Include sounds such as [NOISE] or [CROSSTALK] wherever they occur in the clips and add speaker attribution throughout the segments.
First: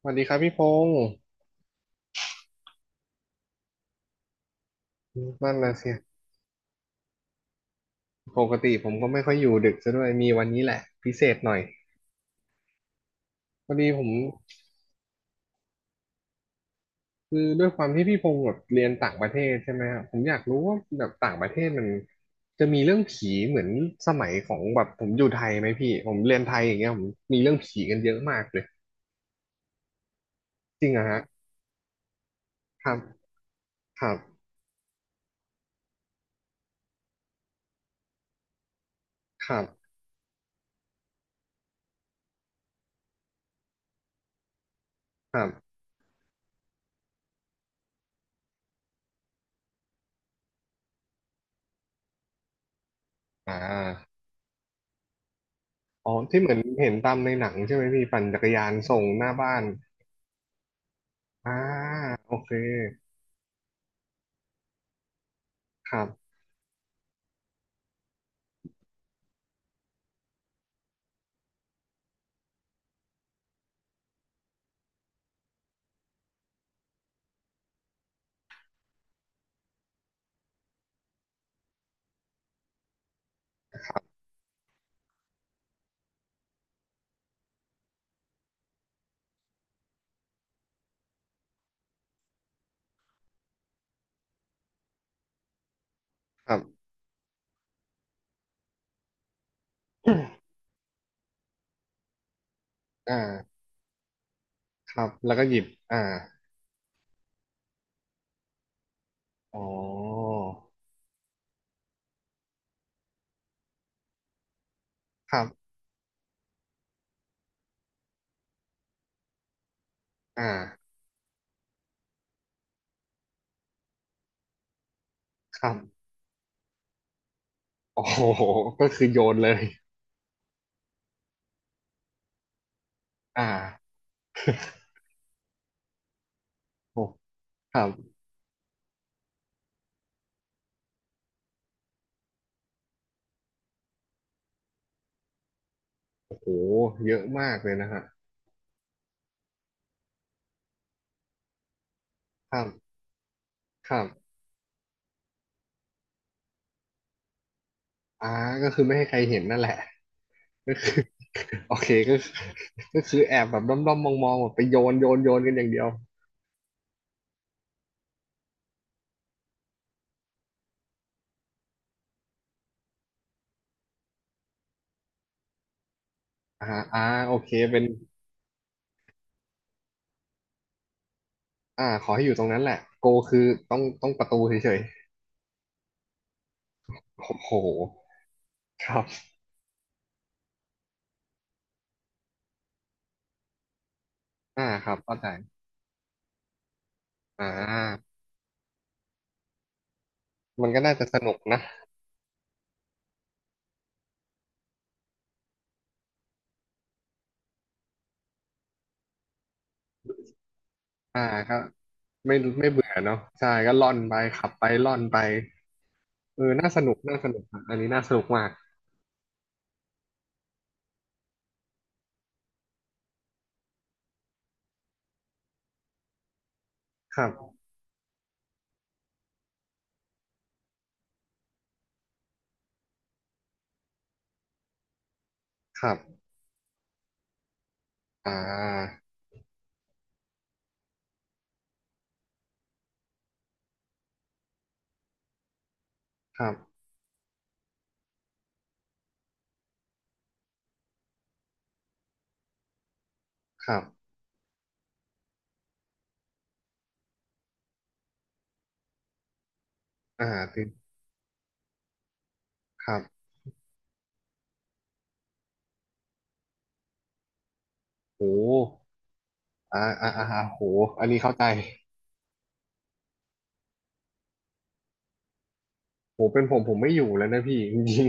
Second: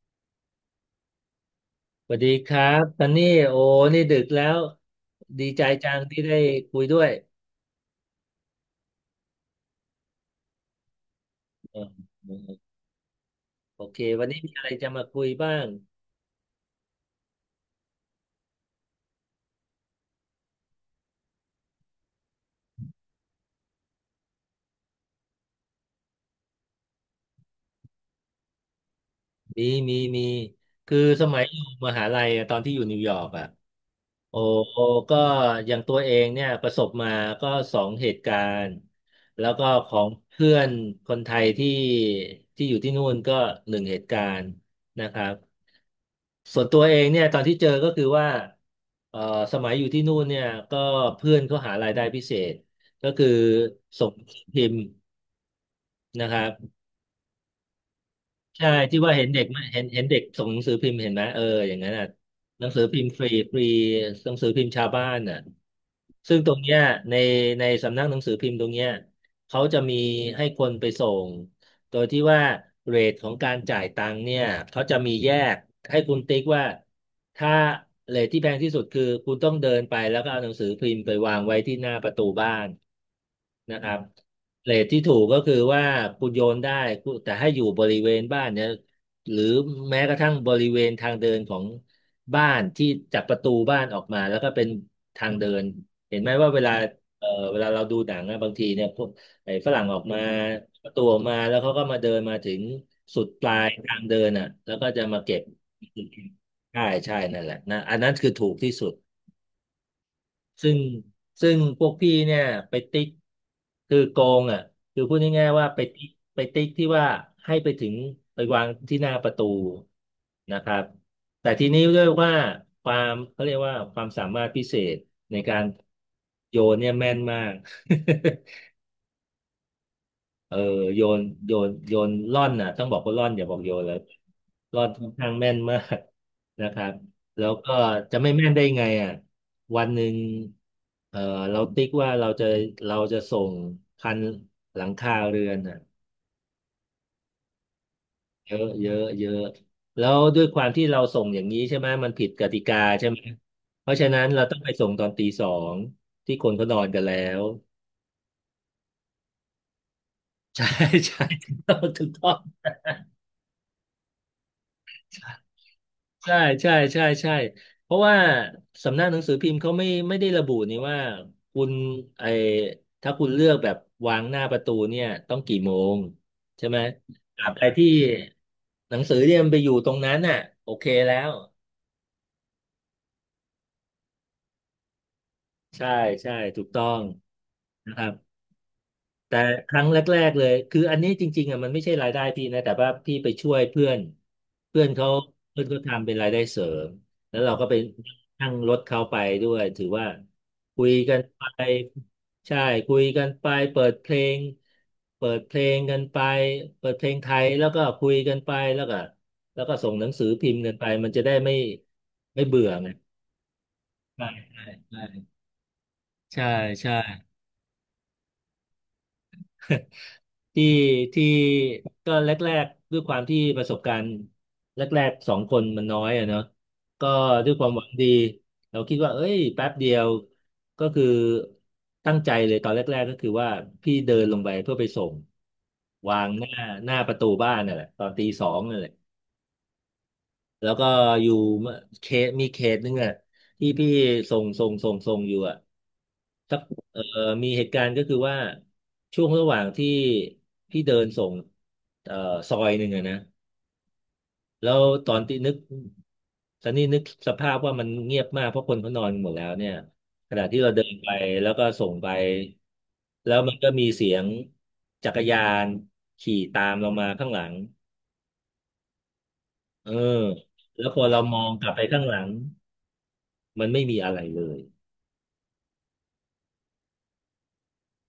Speaker 1: สวัสดีครับพี่พงศ์
Speaker 2: สวัสดีครับตอนนี้โอ้นี่ดึกแล้วดี
Speaker 1: นั่น
Speaker 2: ใจ
Speaker 1: นะ
Speaker 2: จั
Speaker 1: สิ
Speaker 2: งที่ได้คุยด้วย
Speaker 1: ปกติผมก็ไม่ค่อยอยู่ดึกซะด้วยมีวันนี้แหละพิเศษหน่อย
Speaker 2: เออ
Speaker 1: พอ
Speaker 2: โอ
Speaker 1: ดี
Speaker 2: เค
Speaker 1: ผม
Speaker 2: วันนี้มีอะไรจะมาคุยบ้าง
Speaker 1: คือด้วยความที่พี่พงศ์แบบเรียนต่างประเทศใช่ไหมครับผมอยากรู้ว่าแบบต่างประเทศมันจะมีเรื่องผีเหมือนสมัยของแบบผมอยู่ไทยไหมพี่ผมเรียนไทยอย่างเงี้ยผมมีเรื่องผีกันเยอะมากเลย
Speaker 2: มีมีมี
Speaker 1: จริง
Speaker 2: คื
Speaker 1: เห
Speaker 2: อ
Speaker 1: รอะฮะ
Speaker 2: สมัยอยู่มหาลัยอะตอนที่อยู่
Speaker 1: ครั
Speaker 2: นิ
Speaker 1: บ
Speaker 2: วยอร์กอ่ะ
Speaker 1: ครับ
Speaker 2: โอ้โอ้ก็อย่างตัวเองเนี่ยประสบมาก็สองเหตุการณ์แล้
Speaker 1: ค
Speaker 2: ว
Speaker 1: รั
Speaker 2: ก็
Speaker 1: บ
Speaker 2: ของเพื่อนคนไทยที่อยู่ที่นู่นก็หนึ่งเหตุการณ์นะครับ
Speaker 1: ครับ
Speaker 2: ส่วนตัวเองเนี่ยตอนที่เจอก็คือว่าเอ่อสมัยอยู่ที่นู่นเนี่ยก็เพื่อนเขาหารายได้พิเศษก็คือ
Speaker 1: อ่
Speaker 2: ส่งห
Speaker 1: า
Speaker 2: นังสือพิมพ์
Speaker 1: อ๋อ
Speaker 2: นะค
Speaker 1: ที่
Speaker 2: รั
Speaker 1: เห
Speaker 2: บ
Speaker 1: มือนเห็นตามในหนังใช่ไหมพี่ปั่นจักรยา
Speaker 2: ใช่
Speaker 1: น
Speaker 2: ที่
Speaker 1: ส่ง
Speaker 2: ว่า
Speaker 1: ห
Speaker 2: เห็น
Speaker 1: น้า
Speaker 2: เด็ก
Speaker 1: บ้า
Speaker 2: ไหม
Speaker 1: น
Speaker 2: เห็นเด็กส่งหนังสือพิมพ์เห็นไหมเออ
Speaker 1: อ่า
Speaker 2: อย่างนั้นน่ะ
Speaker 1: โอเค
Speaker 2: หนังสือพิมพ์ฟรีฟรีหนังสือพิมพ์ชาวบ้านน่ะ
Speaker 1: ครับ
Speaker 2: ซึ่งตรงเนี้ยในในสำนักหนังสือพิมพ์ตรงเนี้ยเขาจะมีให้คนไปส่งโดยที่ว่าเรทของการจ่ายตังค์เนี่ยเขาจะมีแยกให้คุณติ๊กว่า ถ้าเลทที่แพงที่สุดคือคุณต้องเดินไปแล้วก็เอาหนังสือพิมพ์ไปวางไว้ที่หน้าประตูบ้านนะครับเรทที่ถูกก็คือว่าคุณโยนได้คุณแต่ให้อยู่บริเวณบ้านเนี่ยหรือแม้กระทั่งบริเวณทางเดินของบ้านที่จากประตูบ้านออกมาแล้วก็เป็นทางเดินเห็นไหม
Speaker 1: ค
Speaker 2: ว่า
Speaker 1: รั
Speaker 2: เวลา
Speaker 1: บ
Speaker 2: เวลาเราดูหนังอะบางทีเนี่ยพวกไอ้ฝรั่งออกมาประตูออกมาแล้วเขาก็มาเดินมาถึงสุดปลา
Speaker 1: อ่า
Speaker 2: ยทางเดินอ่ะแล้วก็
Speaker 1: ค
Speaker 2: จะ
Speaker 1: รับ
Speaker 2: มา
Speaker 1: แล้
Speaker 2: เก็
Speaker 1: ว
Speaker 2: บ
Speaker 1: ก็หยิบอ่า
Speaker 2: ใช่ใช่นั่นแหละนะอันนั้นคือถูกที่สุด
Speaker 1: อ๋อ
Speaker 2: ซึ่งซึ่งพวกพี่เนี่ยไปติ๊กคือโกงอ่ะคือพูด
Speaker 1: ครั
Speaker 2: ง่ายๆว่า
Speaker 1: บ
Speaker 2: ไปติ๊กที่ว่าให้ไปถึงไปวางที่หน้าประตู
Speaker 1: อ่า
Speaker 2: นะครับแต่ทีนี้ด้วยว่าความเขาเรียกว่าความสามารถพิเศษในกา
Speaker 1: ค
Speaker 2: ร
Speaker 1: รับ
Speaker 2: โยนเนี่ยแม่นมาก
Speaker 1: โอ้โหก็คือโยนเลย
Speaker 2: เออโยนโยนโยนล่อนน่ะต้องบอกว่าล่อนอ
Speaker 1: อ่า
Speaker 2: ย่าบอกโยนเลยล่อนค่อนข้างแม่นมากนะครับ
Speaker 1: โอ้
Speaker 2: แล้วก็
Speaker 1: ครับ
Speaker 2: จะไม่แม่นได้ไงอ่ะวันหนึ่งเออเราติ๊กว่าเราจะส่งพันหลังคาเรือนอ่ะ
Speaker 1: โอ้โหเยอะมากเลยนะฮะ
Speaker 2: เยอะเยอะเยอะแล้วด้วยความที่เราส่งอย่างนี้ใช่ไหมมันผิดก
Speaker 1: ค
Speaker 2: ติ
Speaker 1: รั
Speaker 2: กา
Speaker 1: บ
Speaker 2: ใช่ไหมเพ
Speaker 1: ค
Speaker 2: ราะ
Speaker 1: รั
Speaker 2: ฉะนั้
Speaker 1: บ
Speaker 2: นเราต้องไปส่งตอนตีสองที่คนเขานอนกันแล้ว
Speaker 1: อ่าก็คือไม่ให้ใครเห็นนั่นแหละ
Speaker 2: [LAUGHS] ใช่
Speaker 1: ก็คือ
Speaker 2: ใช่ถูก
Speaker 1: [LAUGHS] โอ
Speaker 2: ต้อง
Speaker 1: เค
Speaker 2: ถูก
Speaker 1: ก็
Speaker 2: ต้
Speaker 1: คื
Speaker 2: อ
Speaker 1: อ
Speaker 2: ง
Speaker 1: ก็คือแอบแบบด้อมๆมองๆแบบไปโยนโยนโยนกันอย่างเดียว
Speaker 2: ใช่ใช่ใช่ใช่เพราะว่าสำนักหนังสือพิมพ์เขาไม่ไม่ได้ระบุนี่ว่าคุณไอถ้าคุณเลือกแบบวางหน้าประตูเนี่ยต้องกี่โมงใช่
Speaker 1: อ่า
Speaker 2: ไหม
Speaker 1: อ่าโอ
Speaker 2: ตรา
Speaker 1: เค
Speaker 2: บใด
Speaker 1: เป็น
Speaker 2: ที่หนังสือเนี่ยมันไปอยู่ตรงนั้นน่ะโอเคแล้ว
Speaker 1: อ่าขอให้อยู่ตรงนั้นแหละโกคือต้องต้องประตูเฉย
Speaker 2: ใช่ใช่ถูกต้อง
Speaker 1: ๆโอ้โห
Speaker 2: นะครับ
Speaker 1: ครับ
Speaker 2: แต่ครั้งแรกๆเลยคืออันนี้จริงๆอ่ะมันไม่ใช่รายได้พี่นะแต่ว่าพี่ไปช่วยเพื่อน
Speaker 1: อ่า
Speaker 2: เพื่
Speaker 1: ค
Speaker 2: อน
Speaker 1: รับ
Speaker 2: เขา
Speaker 1: เข้าใจ
Speaker 2: เพื่อนเขาทำเป็นรายได้เสริมแล้ว
Speaker 1: อ่
Speaker 2: เราก็ไป
Speaker 1: า
Speaker 2: นั่งรถเขาไปด้วยถือว่า
Speaker 1: มันก็
Speaker 2: คุย
Speaker 1: น่าจะ
Speaker 2: กั
Speaker 1: ส
Speaker 2: น
Speaker 1: นุกนะ
Speaker 2: ไปใช่คุยกันไปเปิดเพลงเปิดเพลงกันไปเปิดเพลงไทยแล้วก็คุยกันไปแล้วก็ส่งหนังสือพิมพ์กันไปมัน
Speaker 1: อ่า
Speaker 2: จะได้ไม่
Speaker 1: ก็ไม่
Speaker 2: ไม่เบื่
Speaker 1: ไม่
Speaker 2: อ
Speaker 1: เบื่
Speaker 2: ไง
Speaker 1: อเนาะใช่ก็ล่อนไป
Speaker 2: ใช่
Speaker 1: ขับไปล่อ
Speaker 2: ใช่
Speaker 1: นไปเอ
Speaker 2: ใช่
Speaker 1: อน่าสนุ
Speaker 2: ใช่
Speaker 1: กน่าสนุกอะอันนี้น่าสนุกมาก
Speaker 2: [LAUGHS] ที่ที่ก็แรกๆด้วยความที่ประสบการณ์แรกๆสองคนมันน้อยอะเนาะก็
Speaker 1: ครั
Speaker 2: ด้วย
Speaker 1: บ
Speaker 2: ความหวังดีเราคิดว่าเอ้ยแป๊บเดียวก็คือตั้งใจเลยตอนแรกๆก็คือว่าพี่เดินลงไปเพื่อไปส่ง
Speaker 1: ครับ
Speaker 2: วางหน้าประตูบ้านนั่นแหละตอนตี
Speaker 1: อ่
Speaker 2: สองนั่นแหละ
Speaker 1: า
Speaker 2: แล้วก็อยู่เขตมีเขตนึงอ่ะที่พี่ส่งอยู่อ่ะ
Speaker 1: ครับ
Speaker 2: สักเอ่อมีเหตุการณ์ก็คือว่าช่วงระหว่างที่พี่เดินส่งเอ่อซอยหนึ่งอะนะ
Speaker 1: ครับ
Speaker 2: แล้วตอนที่นึกซันนี่นึกสภาพว่ามันเงียบมากเพราะคนเขานอนหมดแล้วเนี่ย
Speaker 1: อ่า
Speaker 2: ขณะที่
Speaker 1: ติด
Speaker 2: เราเดินไปแล้วก็ส่งไป
Speaker 1: ครับ
Speaker 2: แล้วมันก็มีเสียงจักรยานขี่ตามเรามาข้างหลัง
Speaker 1: โหอ่า
Speaker 2: เออ
Speaker 1: อ่าอ่าอ่าโห
Speaker 2: แล้วพอ
Speaker 1: อันนี้
Speaker 2: เรา
Speaker 1: เข้า
Speaker 2: มอ
Speaker 1: ใจ
Speaker 2: งกลับไปข้างหลังมันไม่มีอะไรเลย
Speaker 1: โหเป็นผมผมไม่อยู่แล้วนะพี่จริง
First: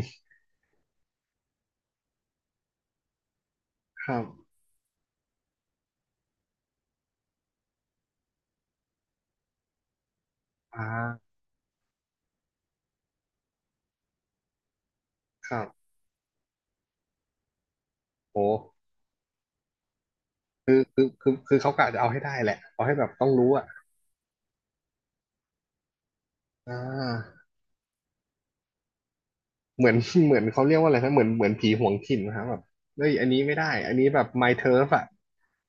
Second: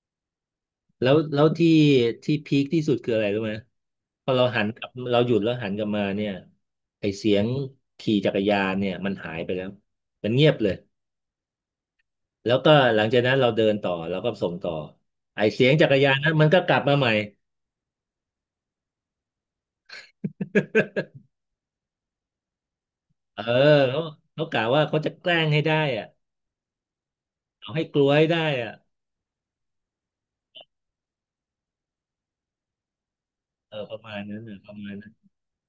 Speaker 2: แล้วที่พีคที่สุดคืออะไรรู้ไหม
Speaker 1: ๆครับ
Speaker 2: พอเราหันกลับเราหยุดแล้วหันกลับมาเนี่ยไอเสียงขี่จักรยานเนี่ยมันหายไปแล้วมันเงียบเลย
Speaker 1: อ่า
Speaker 2: แล้วก็หลังจากนั้นเราเดินต่อเราก็ส่งต่อไอ
Speaker 1: ครั
Speaker 2: เสียงจั
Speaker 1: บ
Speaker 2: กรยานนั้นมันก็กลับมาใหม่
Speaker 1: โหคือคือคือคือเขากะจะเอาให้ได้แหละเอาให้แบบต้อง
Speaker 2: เออ
Speaker 1: รู้อ่ะ
Speaker 2: เขาเขากะว่าเขาจะแกล้งให้ได้อ่ะ
Speaker 1: อ่า
Speaker 2: เอาให้กลัวให้ได้อ่ะ
Speaker 1: เหมือน [LAUGHS] เหมือนเขาเรียกว่าอะไรนะเหมือนเหมือนผีหวงถิ่นนะครับแบบเฮ้ยอันนี้ไม่ได้
Speaker 2: เออ
Speaker 1: อั
Speaker 2: ป
Speaker 1: น
Speaker 2: ระ
Speaker 1: นี้
Speaker 2: มา
Speaker 1: แบ
Speaker 2: ณ
Speaker 1: บ
Speaker 2: นั้น
Speaker 1: my
Speaker 2: น่ะประ
Speaker 1: turf
Speaker 2: มาณ
Speaker 1: อ่ะ
Speaker 2: นั้น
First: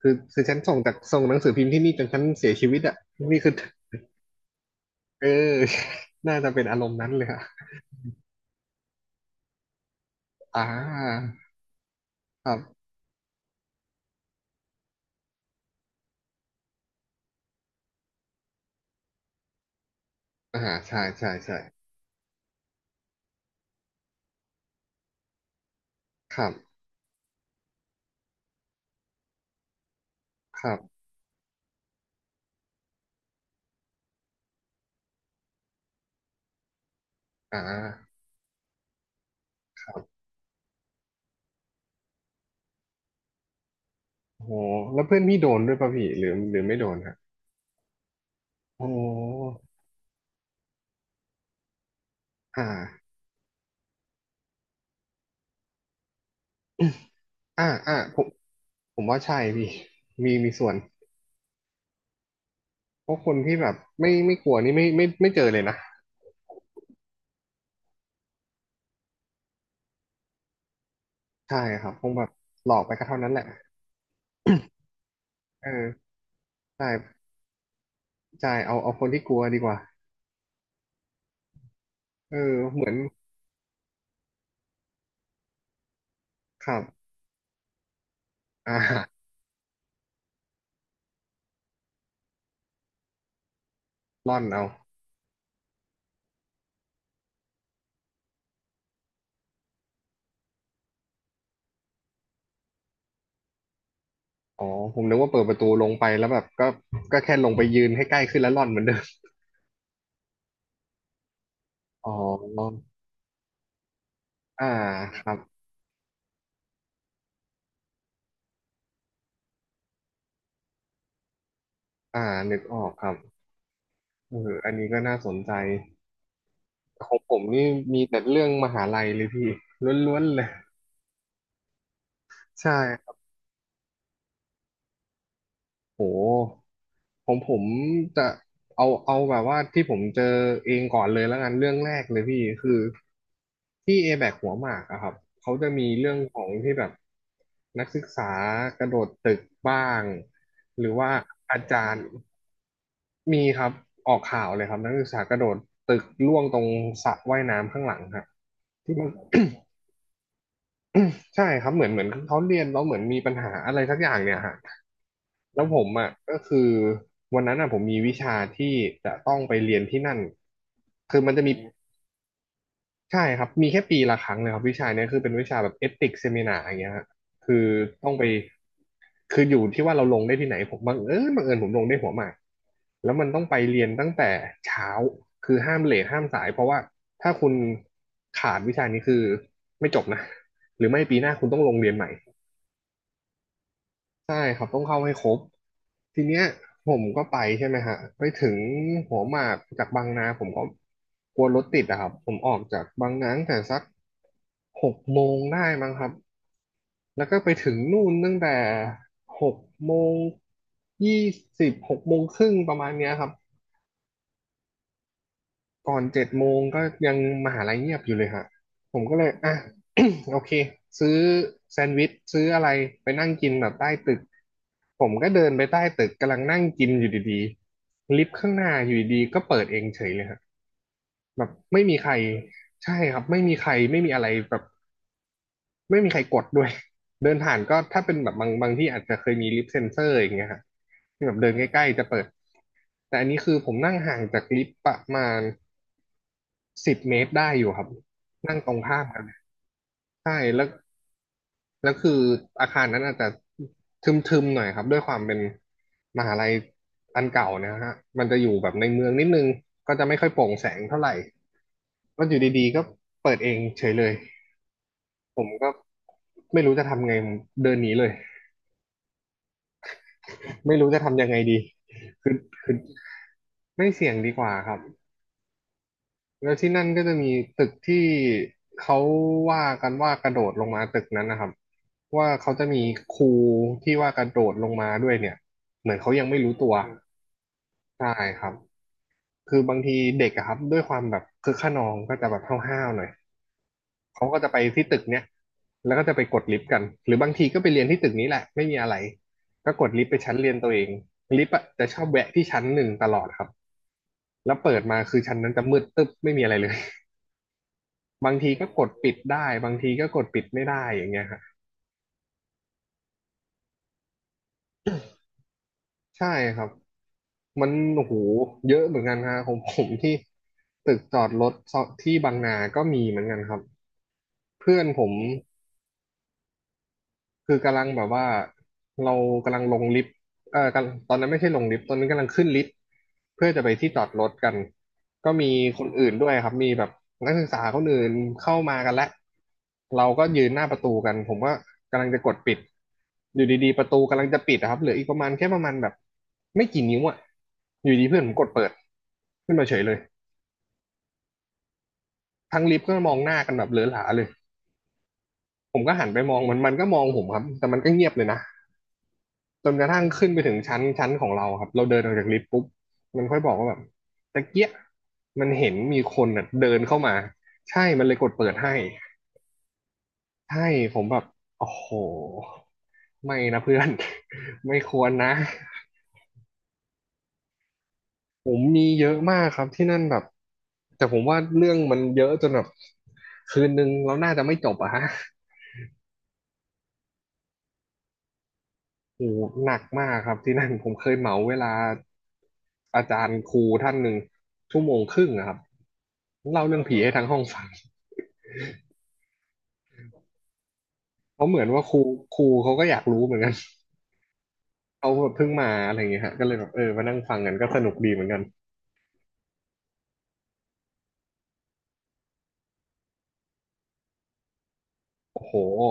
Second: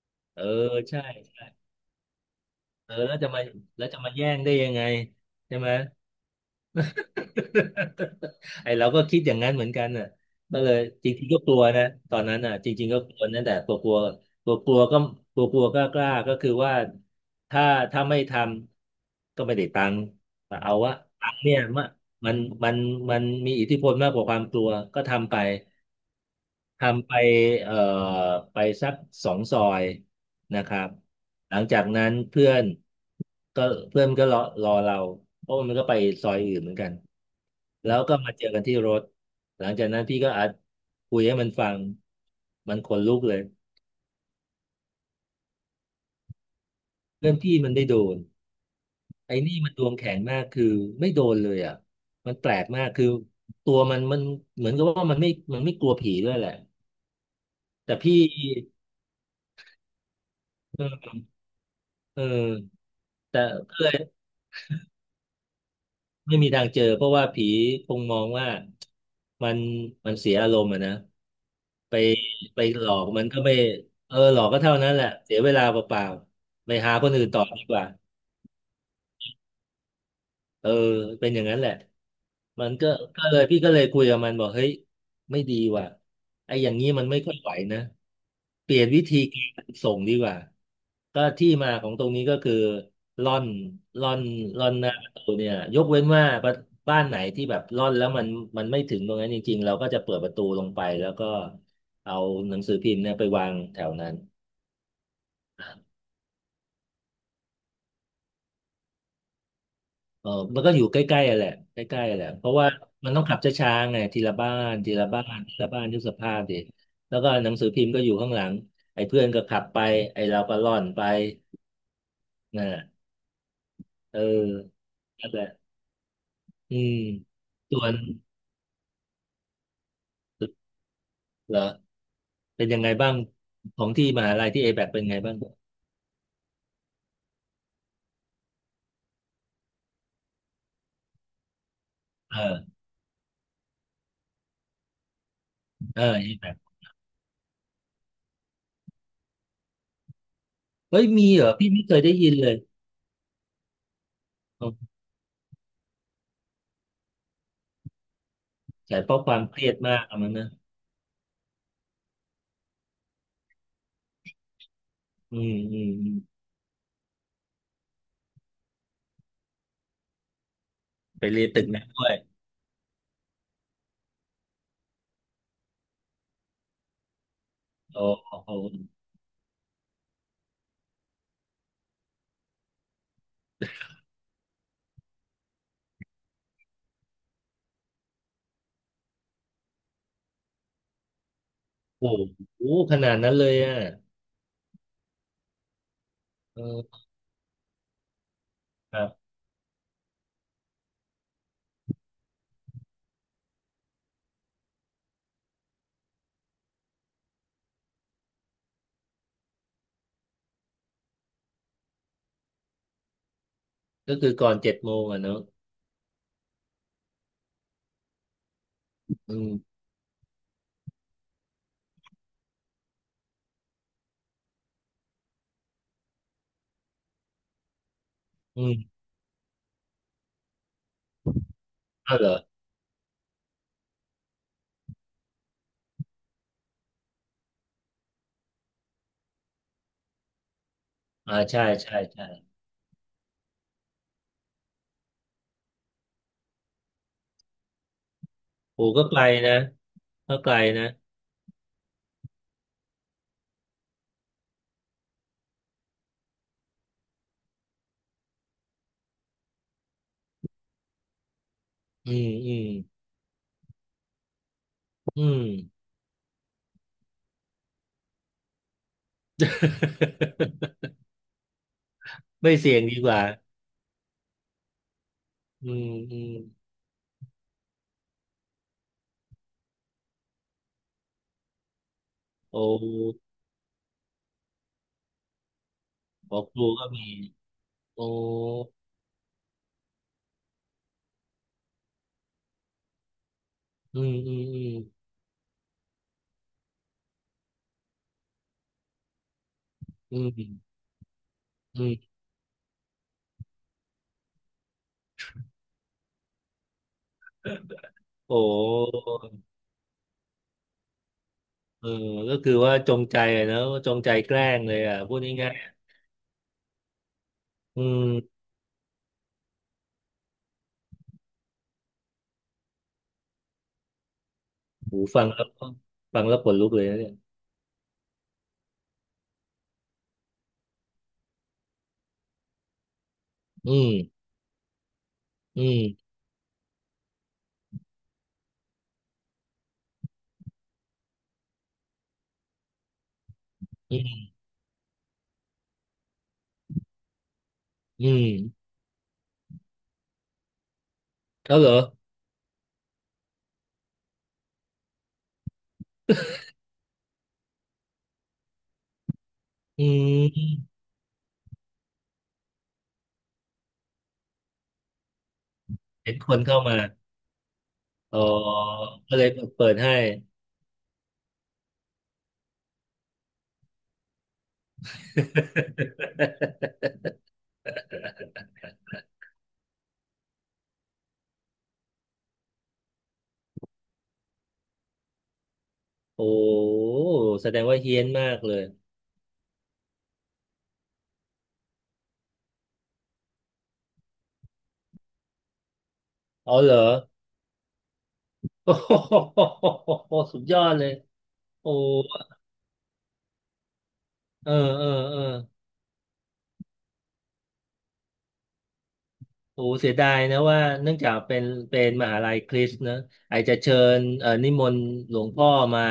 Speaker 1: คือ
Speaker 2: เอ
Speaker 1: คื
Speaker 2: อ
Speaker 1: อฉันส่งจาก
Speaker 2: ใช่
Speaker 1: ส่งหนังสือพิมพ์ที่นี่จนฉันเสียชีวิต
Speaker 2: เออ
Speaker 1: อ่ะ
Speaker 2: แล้วจะมา
Speaker 1: นี่คือ
Speaker 2: แล้วจะมาแย่งได้ยังไง
Speaker 1: เออ
Speaker 2: ใช่ไหม
Speaker 1: [LAUGHS] น่าจะเป็นอารมณ์นั้นเลยอะ
Speaker 2: [LAUGHS] ไอ้เราก็คิดอย่างนั้นเหมือนกันน่ะก็
Speaker 1: อ่
Speaker 2: เลยจริง
Speaker 1: า
Speaker 2: ๆก็กลัวนะตอนนั้น
Speaker 1: ค
Speaker 2: น่ะ
Speaker 1: รั
Speaker 2: จริ
Speaker 1: บ
Speaker 2: งๆก็กลัวนั่นแต่กลัวกลัวกลัวกลัวก็กลัวกลัวก็กล้าก็คือว่าถ้าถ้าไม่ทำก็ไม่ได้ตังค์แต่
Speaker 1: อ่า
Speaker 2: เอาว่า
Speaker 1: ใช่
Speaker 2: ตั
Speaker 1: ใช่
Speaker 2: งค์เนี่
Speaker 1: ใช่
Speaker 2: ยมันมันมันมันมีอิทธิพลมากกว่าความกลัวก็ทำไป
Speaker 1: ครับ
Speaker 2: ทำไปเอ่อไปสักสองซอย
Speaker 1: ค
Speaker 2: นะค
Speaker 1: รั
Speaker 2: รับ
Speaker 1: บ
Speaker 2: หลังจากนั้นเพื่อนก็เพื่อนก็รอรอเราเพราะมันก็ไปซอยอื่นเหมือนกัน
Speaker 1: อ่
Speaker 2: แล้วก็
Speaker 1: า
Speaker 2: มาเจอกันที่รถหลังจา
Speaker 1: ค
Speaker 2: กนั้
Speaker 1: รั
Speaker 2: นพี่
Speaker 1: บ
Speaker 2: ก็อัดคุยให้มันฟังมันขนลุกเลย
Speaker 1: โอ้โหแล้วเพื่อนพี่โดนด้วยป่ะพี่หรือหรือไม่โดนฮะ
Speaker 2: เพื่อนพี่มันได้โดน
Speaker 1: โอ้โ
Speaker 2: ไอ้นี่
Speaker 1: ห
Speaker 2: มันดวงแข็งมากคือไม่โดนเลยอ่ะมันแปล
Speaker 1: อ่า
Speaker 2: กมากคือตัวมันมันเหมือนกับว่ามันไม่มันไม่กลัวผีด้วยแหละ
Speaker 1: [COUGHS] อ่า
Speaker 2: แต่
Speaker 1: อ่า
Speaker 2: พี่
Speaker 1: ผมผมว่าใช่พี่มีมีส่วน
Speaker 2: เออเออ
Speaker 1: เพราะค
Speaker 2: แต
Speaker 1: นที่แบบ
Speaker 2: ่
Speaker 1: ไม่ไม่กลัวนี่ไม่ไม่ไม่เจอเลยนะ
Speaker 2: ไม่มีทางเจอเพราะว่าผีคงมองว่ามันมันเสียอารมณ์อะนะ
Speaker 1: ใช่ครับ
Speaker 2: ไป
Speaker 1: คงแบบ
Speaker 2: ไป
Speaker 1: หลอก
Speaker 2: หล
Speaker 1: ไป
Speaker 2: อ
Speaker 1: ก็
Speaker 2: ก
Speaker 1: เท่า
Speaker 2: มัน
Speaker 1: นั้นแห
Speaker 2: ก็
Speaker 1: ละ
Speaker 2: ไม่เออหลอกก็เท่านั้นแหละเสียเวลา
Speaker 1: เอ
Speaker 2: เปล่า
Speaker 1: อ
Speaker 2: ๆไป
Speaker 1: ใช่
Speaker 2: หาคนอื่นต่อดีกว่า
Speaker 1: ใช่เอาเอาคนที่กลัวดีกว่า
Speaker 2: เออเป็นอย่างนั้นแหละ
Speaker 1: เออ
Speaker 2: มัน
Speaker 1: เหมื
Speaker 2: ก็
Speaker 1: อน
Speaker 2: ก็เลยพี่ก็เลยคุยกับมันบอกเฮ้ยไม่ดีว่ะไอ้อ
Speaker 1: ค
Speaker 2: ย่าง
Speaker 1: รั
Speaker 2: นี้มัน
Speaker 1: บ
Speaker 2: ไม่ค่อยไหวนะ
Speaker 1: อ
Speaker 2: เปลี่ยนวิธี
Speaker 1: ่า
Speaker 2: การส่งดีกว่าก็ที่มาของตรงนี้ก็คือร่อนร่อน
Speaker 1: ร่อนเอา
Speaker 2: ร่อนหน้าประตูเนี่ยยกเว้นว่าบ้านบ้านไหนที่แบบร่อนแล้วมันมันไม่ถึงตรงนั้นจริงๆเราก็จะเปิดประตูลงไปแล้วก็เอาหนังสือพิมพ์เนี่ยไปวางแถวนั้น
Speaker 1: อ๋อผมนึกว่าเปิดประตูลงไปแล้วแบบก็ก็แค่ลงไปยืนให้ใกล้ขึ้นแล้วร่อนเหมือนเดิม
Speaker 2: เออมันก็อยู่ใกล้ๆอะแหละใกล้
Speaker 1: อ๋
Speaker 2: ๆ
Speaker 1: อ
Speaker 2: อะแหละเพราะว่ามันต้องขับช้าๆไงทีละบ้า
Speaker 1: อ่า
Speaker 2: นทีละ
Speaker 1: ค
Speaker 2: บ้า
Speaker 1: รั
Speaker 2: น
Speaker 1: บ
Speaker 2: ทีละบ้านทุกสภาพดิแล้วก็หนังสือพิมพ์ก็อยู่ข้างหลังไอ้เพื่อนก็ขับไปไอ้เราก็ล่อนไป
Speaker 1: อ่านึ
Speaker 2: น
Speaker 1: กออกค
Speaker 2: ่ะ
Speaker 1: รับ
Speaker 2: เออ
Speaker 1: เอออันนี้ก็น่า
Speaker 2: นั่
Speaker 1: ส
Speaker 2: น
Speaker 1: น
Speaker 2: แหละ
Speaker 1: ใจ
Speaker 2: อืม
Speaker 1: ของผมนี่
Speaker 2: ส่วน
Speaker 1: มีแต่เรื่องมหาลัยเลยพี่ล้วนๆเลย
Speaker 2: เหรอเป็น
Speaker 1: ใช่
Speaker 2: ยังไง
Speaker 1: ค
Speaker 2: บ้า
Speaker 1: รั
Speaker 2: ง
Speaker 1: บ
Speaker 2: ของที่มหาลัยที่เอแบเป็นไงบ้าง
Speaker 1: โห ผมผมจะเอาเอาแบบว่าที่ผมเจอเองก่อนเลยแล้วกันเรื่องแรกเลย
Speaker 2: เอ
Speaker 1: พี่
Speaker 2: อ
Speaker 1: คือที่เอแบกหัวหมากอะครับเขาจะมี
Speaker 2: เออ
Speaker 1: เรื่อง
Speaker 2: เอ
Speaker 1: ขอ
Speaker 2: แบ
Speaker 1: งที่แบบนักศึกษากระโดดตึกบ้างหรือ
Speaker 2: เฮ้ย
Speaker 1: ว่า
Speaker 2: มีเหรอ
Speaker 1: อา
Speaker 2: พี่ไม่
Speaker 1: จา
Speaker 2: เค
Speaker 1: ร
Speaker 2: ย
Speaker 1: ย์
Speaker 2: ได้ยินเลย
Speaker 1: มีครับออกข่าวเล
Speaker 2: อ๋
Speaker 1: ยครับ
Speaker 2: อ
Speaker 1: นักศึกษากระโดดตึกล่วงตรงสระว่ายน้ำข้างหลังฮะที่
Speaker 2: ใช่
Speaker 1: มัน
Speaker 2: เพราะความเครียดมากอะมันนะ
Speaker 1: [COUGHS] ใช่ครับเหมือนเหมือนเขาเรียนแล้วเหมือนมีปัญหาอะไรสักอย่างเนี่ยฮะ
Speaker 2: อืม
Speaker 1: แล้วผ
Speaker 2: อืม
Speaker 1: ม
Speaker 2: อื
Speaker 1: อ่ะ
Speaker 2: ม
Speaker 1: ก็คือวันนั้นอ่ะผมมีวิชาที่จะต้องไปเรียนที่นั่นคือ
Speaker 2: ไป
Speaker 1: มัน
Speaker 2: เรี
Speaker 1: จะ
Speaker 2: ยน
Speaker 1: มี
Speaker 2: ตึกนั้นด้วย
Speaker 1: ใช่ครับมีแค่ปีละครั้งเลยครับวิชาเนี้ยคือเป็นวิชาแบบเอติกเซมินาอย่างเงี้ยฮะคือ
Speaker 2: โอ้
Speaker 1: ต้องไป
Speaker 2: โห
Speaker 1: คืออยู่ที่ว่าเราลงได้ที่ไหนผมบังเอิญผมลงได้หัวหมากแล้วมันต้องไปเรียนตั้งแต่เช้าคือห้ามเลทห้ามสายเพราะว่าถ้าคุณขาดวิชานี้คือไม่จบนะหรือไม่ปีหน้าคุณต้องลงเรียนให
Speaker 2: โอ้
Speaker 1: ม่
Speaker 2: โหขนาดนั้นเลยอ่ะ
Speaker 1: ใช่ครับต้องเข้าให้ครบทีเนี้ยผ
Speaker 2: เอ
Speaker 1: ม
Speaker 2: อ
Speaker 1: ก็ไปใช่ไหมฮะไปถึง
Speaker 2: ครั
Speaker 1: หัว
Speaker 2: บ
Speaker 1: หมากจากบางนาผมก็กลัวรถติดอะครับผมออกจากบางนาตั้งแต่สักหกโมงได้มั้งครับแล้วก็ไปถึงนู่นตั้งแต่หกโมงยี่สิบหกโมงครึ่งประมาณเนี้ยครับ
Speaker 2: ก็คือก่อนเจ็ดโมงอ่ะเนอะ
Speaker 1: ก่อนเจ็ดโมงก็ยังมหาลัยเงียบอยู่เลยฮะผมก็เลย
Speaker 2: อื
Speaker 1: อ่ะ
Speaker 2: ม
Speaker 1: [COUGHS] โอเคซื้อแซนด์วิชซื้ออะไรไปนั่งกินแบบใต้ตึกผมก็เดินไปใต้ตึกกำลังนั่งกินอยู่ดีๆลิฟต์ข้าง
Speaker 2: อื
Speaker 1: หน้า
Speaker 2: ม
Speaker 1: อยู่ดีๆก็เปิดเองเฉยเลยฮะแบบไม่มีใคร
Speaker 2: อ้าวเหรอ
Speaker 1: ใช่ครับไม่มีใครไม่มีอะไรแบบไม่มีใครกดด้วย [LAUGHS] เดินผ่านก็ถ้าเป็นแบบบางบางที่อาจจะเคยมีลิฟต์เซ็นเซอร์อย่างเงี้ยฮะที่แบ
Speaker 2: อ่า
Speaker 1: บเดิน
Speaker 2: ใช่
Speaker 1: ใกล้
Speaker 2: ใช่
Speaker 1: ๆจะเปิ
Speaker 2: ใช่
Speaker 1: ดแต่อันนี้คือผมนั่งห่างจากลิฟต์ประมาณ 10 เมตรได้อยู่ครับนั่งตรง
Speaker 2: โอ้
Speaker 1: ข้า
Speaker 2: ก็
Speaker 1: ม
Speaker 2: ไก
Speaker 1: กั
Speaker 2: ล
Speaker 1: นเ
Speaker 2: นะก็
Speaker 1: ใช่
Speaker 2: ไกล
Speaker 1: แล้ว
Speaker 2: นะ
Speaker 1: แล้วคืออาคารนั้นอาจจะทึมๆหน่อยครับด้วยความเป็นมหาลัยอันเก่าเนะฮะมันจะอยู่แบบในเมืองนิดนึงก็จะไม่ค่อยโปร่งแสงเท่าไหร่
Speaker 2: อื
Speaker 1: ก็
Speaker 2: ม
Speaker 1: อยู่
Speaker 2: อื
Speaker 1: ดี
Speaker 2: ม
Speaker 1: ๆก็เปิดเองเฉยเลย
Speaker 2: อื
Speaker 1: ผ
Speaker 2: ม
Speaker 1: มก็ไม่รู้จะทำไงผมเดินหนีเลยไม่
Speaker 2: [LAUGHS]
Speaker 1: รู้จะทำยังไงดีคือ
Speaker 2: ไม่
Speaker 1: คื
Speaker 2: เสี่
Speaker 1: อ
Speaker 2: ยงดีกว่า
Speaker 1: ไม่เสี่ยงดีกว่าครับ
Speaker 2: อืมอืม
Speaker 1: แล้วที่นั่นก็จะมีตึกที่เขาว่ากันว่ากระโดดลงมาตึกนั้นนะครับว่าเขาจะ
Speaker 2: โอ้
Speaker 1: มีครูที่ว่ากระโดดลงมาด้วยเนี่ยเหมือนเขายัง
Speaker 2: หม
Speaker 1: ไม่
Speaker 2: อ
Speaker 1: รู้
Speaker 2: ครู
Speaker 1: ตัว
Speaker 2: ก็
Speaker 1: อืม
Speaker 2: มีโอ้
Speaker 1: ใช่ครับคือบางทีเด็กอะครับด้วยความแบบคึกคะนองก็จะแบบห้าวๆหน่อย
Speaker 2: อืม
Speaker 1: เขา
Speaker 2: อื
Speaker 1: ก็
Speaker 2: ม
Speaker 1: จะไป
Speaker 2: อืม
Speaker 1: ที่ตึกเนี้ยแล้วก็จะไปกดลิฟต์กันหรือบางทีก็ไปเรียนที่ตึกนี้แหละไม่มีอะไรก็กดลิฟต์ไป
Speaker 2: อื
Speaker 1: ชั้นเรียน
Speaker 2: ม
Speaker 1: ตัวเองลิฟต์อะ
Speaker 2: อื
Speaker 1: จะชอบ
Speaker 2: ม
Speaker 1: แวะที่ชั้นหนึ่งตลอดครับแล้วเปิดมาคือชั้นนั้นจะมืดตึ๊บไม่มีอะไรเลย
Speaker 2: โอ
Speaker 1: บางทีก็กด
Speaker 2: ้
Speaker 1: ปิดได้บางทีก็กดปิดไม่ได้อย่างเงี้ยฮะ
Speaker 2: เออก็คือว่าจงใจอะเนอะจงใจแกล้งเลยอ่ะพูดง่าย
Speaker 1: ใช่ครับมัน
Speaker 2: ๆอืม
Speaker 1: โอ้โหเยอะเหมือนกันฮะของผมที่ตึกจอดรถที่บางนาก็มีเหมือนกันครับเพื่อนผ
Speaker 2: หู
Speaker 1: ม
Speaker 2: ฟังแล้วก็ฟังแล้วขนลุกเลยนะเนี่ย
Speaker 1: คือกำลังแบบว่าเรากำลังลงลิฟต์เออกำลังตอนนั้นไม่ใช่ลงลิฟต์ตอนนั้นกำลังขึ้นลิฟต์เพื่อจะไป
Speaker 2: อื
Speaker 1: ที่
Speaker 2: ม
Speaker 1: จอดรถกันก็มี
Speaker 2: อื
Speaker 1: คน
Speaker 2: ม
Speaker 1: อื่นด้วยครับมีแบบนักศึกษาคนอื่นเข้ามากันแล้วเราก็ยืนหน้าประตูกันผมก็กำลังจะกดปิดอยู่ดีๆประ
Speaker 2: อื
Speaker 1: ตูกำลั
Speaker 2: ม
Speaker 1: งจะปิดอะครับเหลืออีกประมาณแค่ประมาณแบบไม่กี่นิ้วอะอยู่ดี
Speaker 2: อื
Speaker 1: เพื่อ
Speaker 2: ม
Speaker 1: นผมกดเปิดขึ้นมาเฉยเลย
Speaker 2: เขาเหรอ
Speaker 1: ทั้งลิฟต์ก็มองหน้ากันแบบเหลือหลาเลยผมก็หันไปมองมันมันก็มองผมครับแต่มันก็เงียบเลยนะ จนก
Speaker 2: อื
Speaker 1: ระทั่งขึ้นไปถึ
Speaker 2: ม
Speaker 1: งชั้นของเราครับ เราเดินออกจากลิฟต์ปุ๊บ มันค่อยบอกว่าแบบตะเกียะมันเห็นมี
Speaker 2: เห็น
Speaker 1: คน
Speaker 2: คน
Speaker 1: น่ะ
Speaker 2: เข้า
Speaker 1: เดิ
Speaker 2: มา
Speaker 1: นเข้ามา ใช่ มันเล
Speaker 2: อ๋
Speaker 1: ย
Speaker 2: อ
Speaker 1: กดเปิดให้
Speaker 2: ก็เลยเปิดให้
Speaker 1: ใช่ ผมแบบโอ้โห ไม่นะเพื่อน [LAUGHS] ไม่ควรนะ
Speaker 2: [LAUGHS]
Speaker 1: ผมมีเยอะมากครับที่นั่นแบบ แต่ผมว่าเรื่องมันเยอะจนแบบคืนนึงเราน่าจะไม่จบอะฮะ
Speaker 2: โอ้แสดงว่าเฮี้ยนมากเลย
Speaker 1: โอ้โหหนักมากครับที่นั่นผมเคยเหมาเวลาอาจารย์ครูท่านหนึ่งชั่วโมงครึ่งอะครับ
Speaker 2: อ๋อ
Speaker 1: เล่า
Speaker 2: เหรอ
Speaker 1: เรื่องผีให้ทั้งห้องฟัง
Speaker 2: โอ้โห [LAUGHS] สุดยอดเลย
Speaker 1: เพราะเหมือ
Speaker 2: โอ้
Speaker 1: นว่าครูเขาก็อยากรู้เหมือนกัน
Speaker 2: เออเออ
Speaker 1: [LAUGHS] เขา
Speaker 2: เออ
Speaker 1: แบบเพิ่งมาอะไรอย่างเงี้ยฮะก็เลยแบบเออมานั่งฟังกันก็สนุกดีเหมือนกัน
Speaker 2: โอ้เสียดายนะว่าเนื่องจากเป็นเป็นมหาลัยคริสต์นะไอจะเชิญนิมนต์หลวง
Speaker 1: โอ้
Speaker 2: พ่อ
Speaker 1: โห
Speaker 2: มา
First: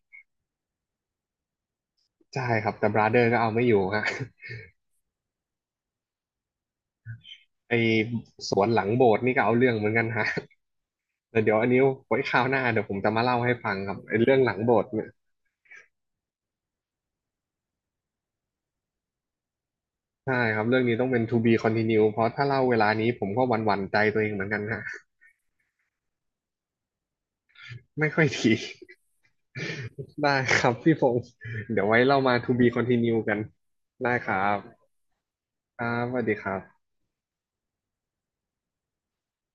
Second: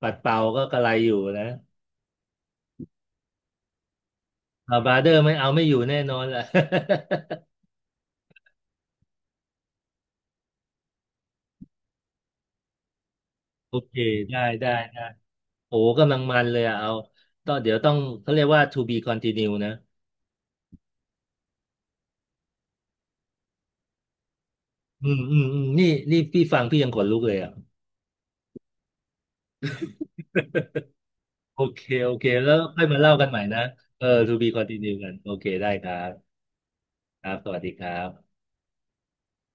Speaker 2: ปัดเป่าก็กระไรอยู่นะ
Speaker 1: ใช่ครับแต่บราเดอร์ก็เอาไม่อยู่ฮะ [LAUGHS]
Speaker 2: บราเดอร์ไม่เอาไม่อยู่แน่นอนแหละ
Speaker 1: ไอสวนหลังโบสถ์นี่ก็เอาเรื่องเหมือนกันฮะแต่เดี๋ยวอันนี้ไว้คราวหน้าเดี๋ยวผมจะมาเล่าให้
Speaker 2: [LAUGHS]
Speaker 1: ฟั
Speaker 2: โอ
Speaker 1: งค
Speaker 2: เค
Speaker 1: รับไอเรื่อ
Speaker 2: ได้
Speaker 1: งหลัง
Speaker 2: ได้
Speaker 1: โบสถ์เนี่ย
Speaker 2: โอ้กำลังมันเลยอะเอาต้องเดี๋ยวต้องเขาเรียกว่า to be continue นะ
Speaker 1: ใช่ครับเรื่องนี้ต้องเป็น to be continue เพราะถ้าเล่าเวลานี้ผมก็หวั่นๆใจตัวเองเหมือนกันฮะ
Speaker 2: อืมอืมอืมนี่นี่พี่ฟังพี่ยังขนลุกเลยอ่ะ
Speaker 1: ไม่ค่อยดี [LAUGHS] ได้ครับพี่พงศ์
Speaker 2: โอเค
Speaker 1: เดี๋ยวไว้
Speaker 2: โอ
Speaker 1: เรา
Speaker 2: เค
Speaker 1: มา to
Speaker 2: แล้ว
Speaker 1: be
Speaker 2: ค่อยมาเล่า
Speaker 1: continue
Speaker 2: กัน
Speaker 1: กั
Speaker 2: ให
Speaker 1: น
Speaker 2: ม่นะเออ
Speaker 1: ได้ค
Speaker 2: to
Speaker 1: รั
Speaker 2: be
Speaker 1: บ
Speaker 2: continue กันโอเคได้
Speaker 1: ค
Speaker 2: ค
Speaker 1: รั
Speaker 2: รั
Speaker 1: บสวัส
Speaker 2: บ
Speaker 1: ดีครับ
Speaker 2: ครับสวัสดีครับ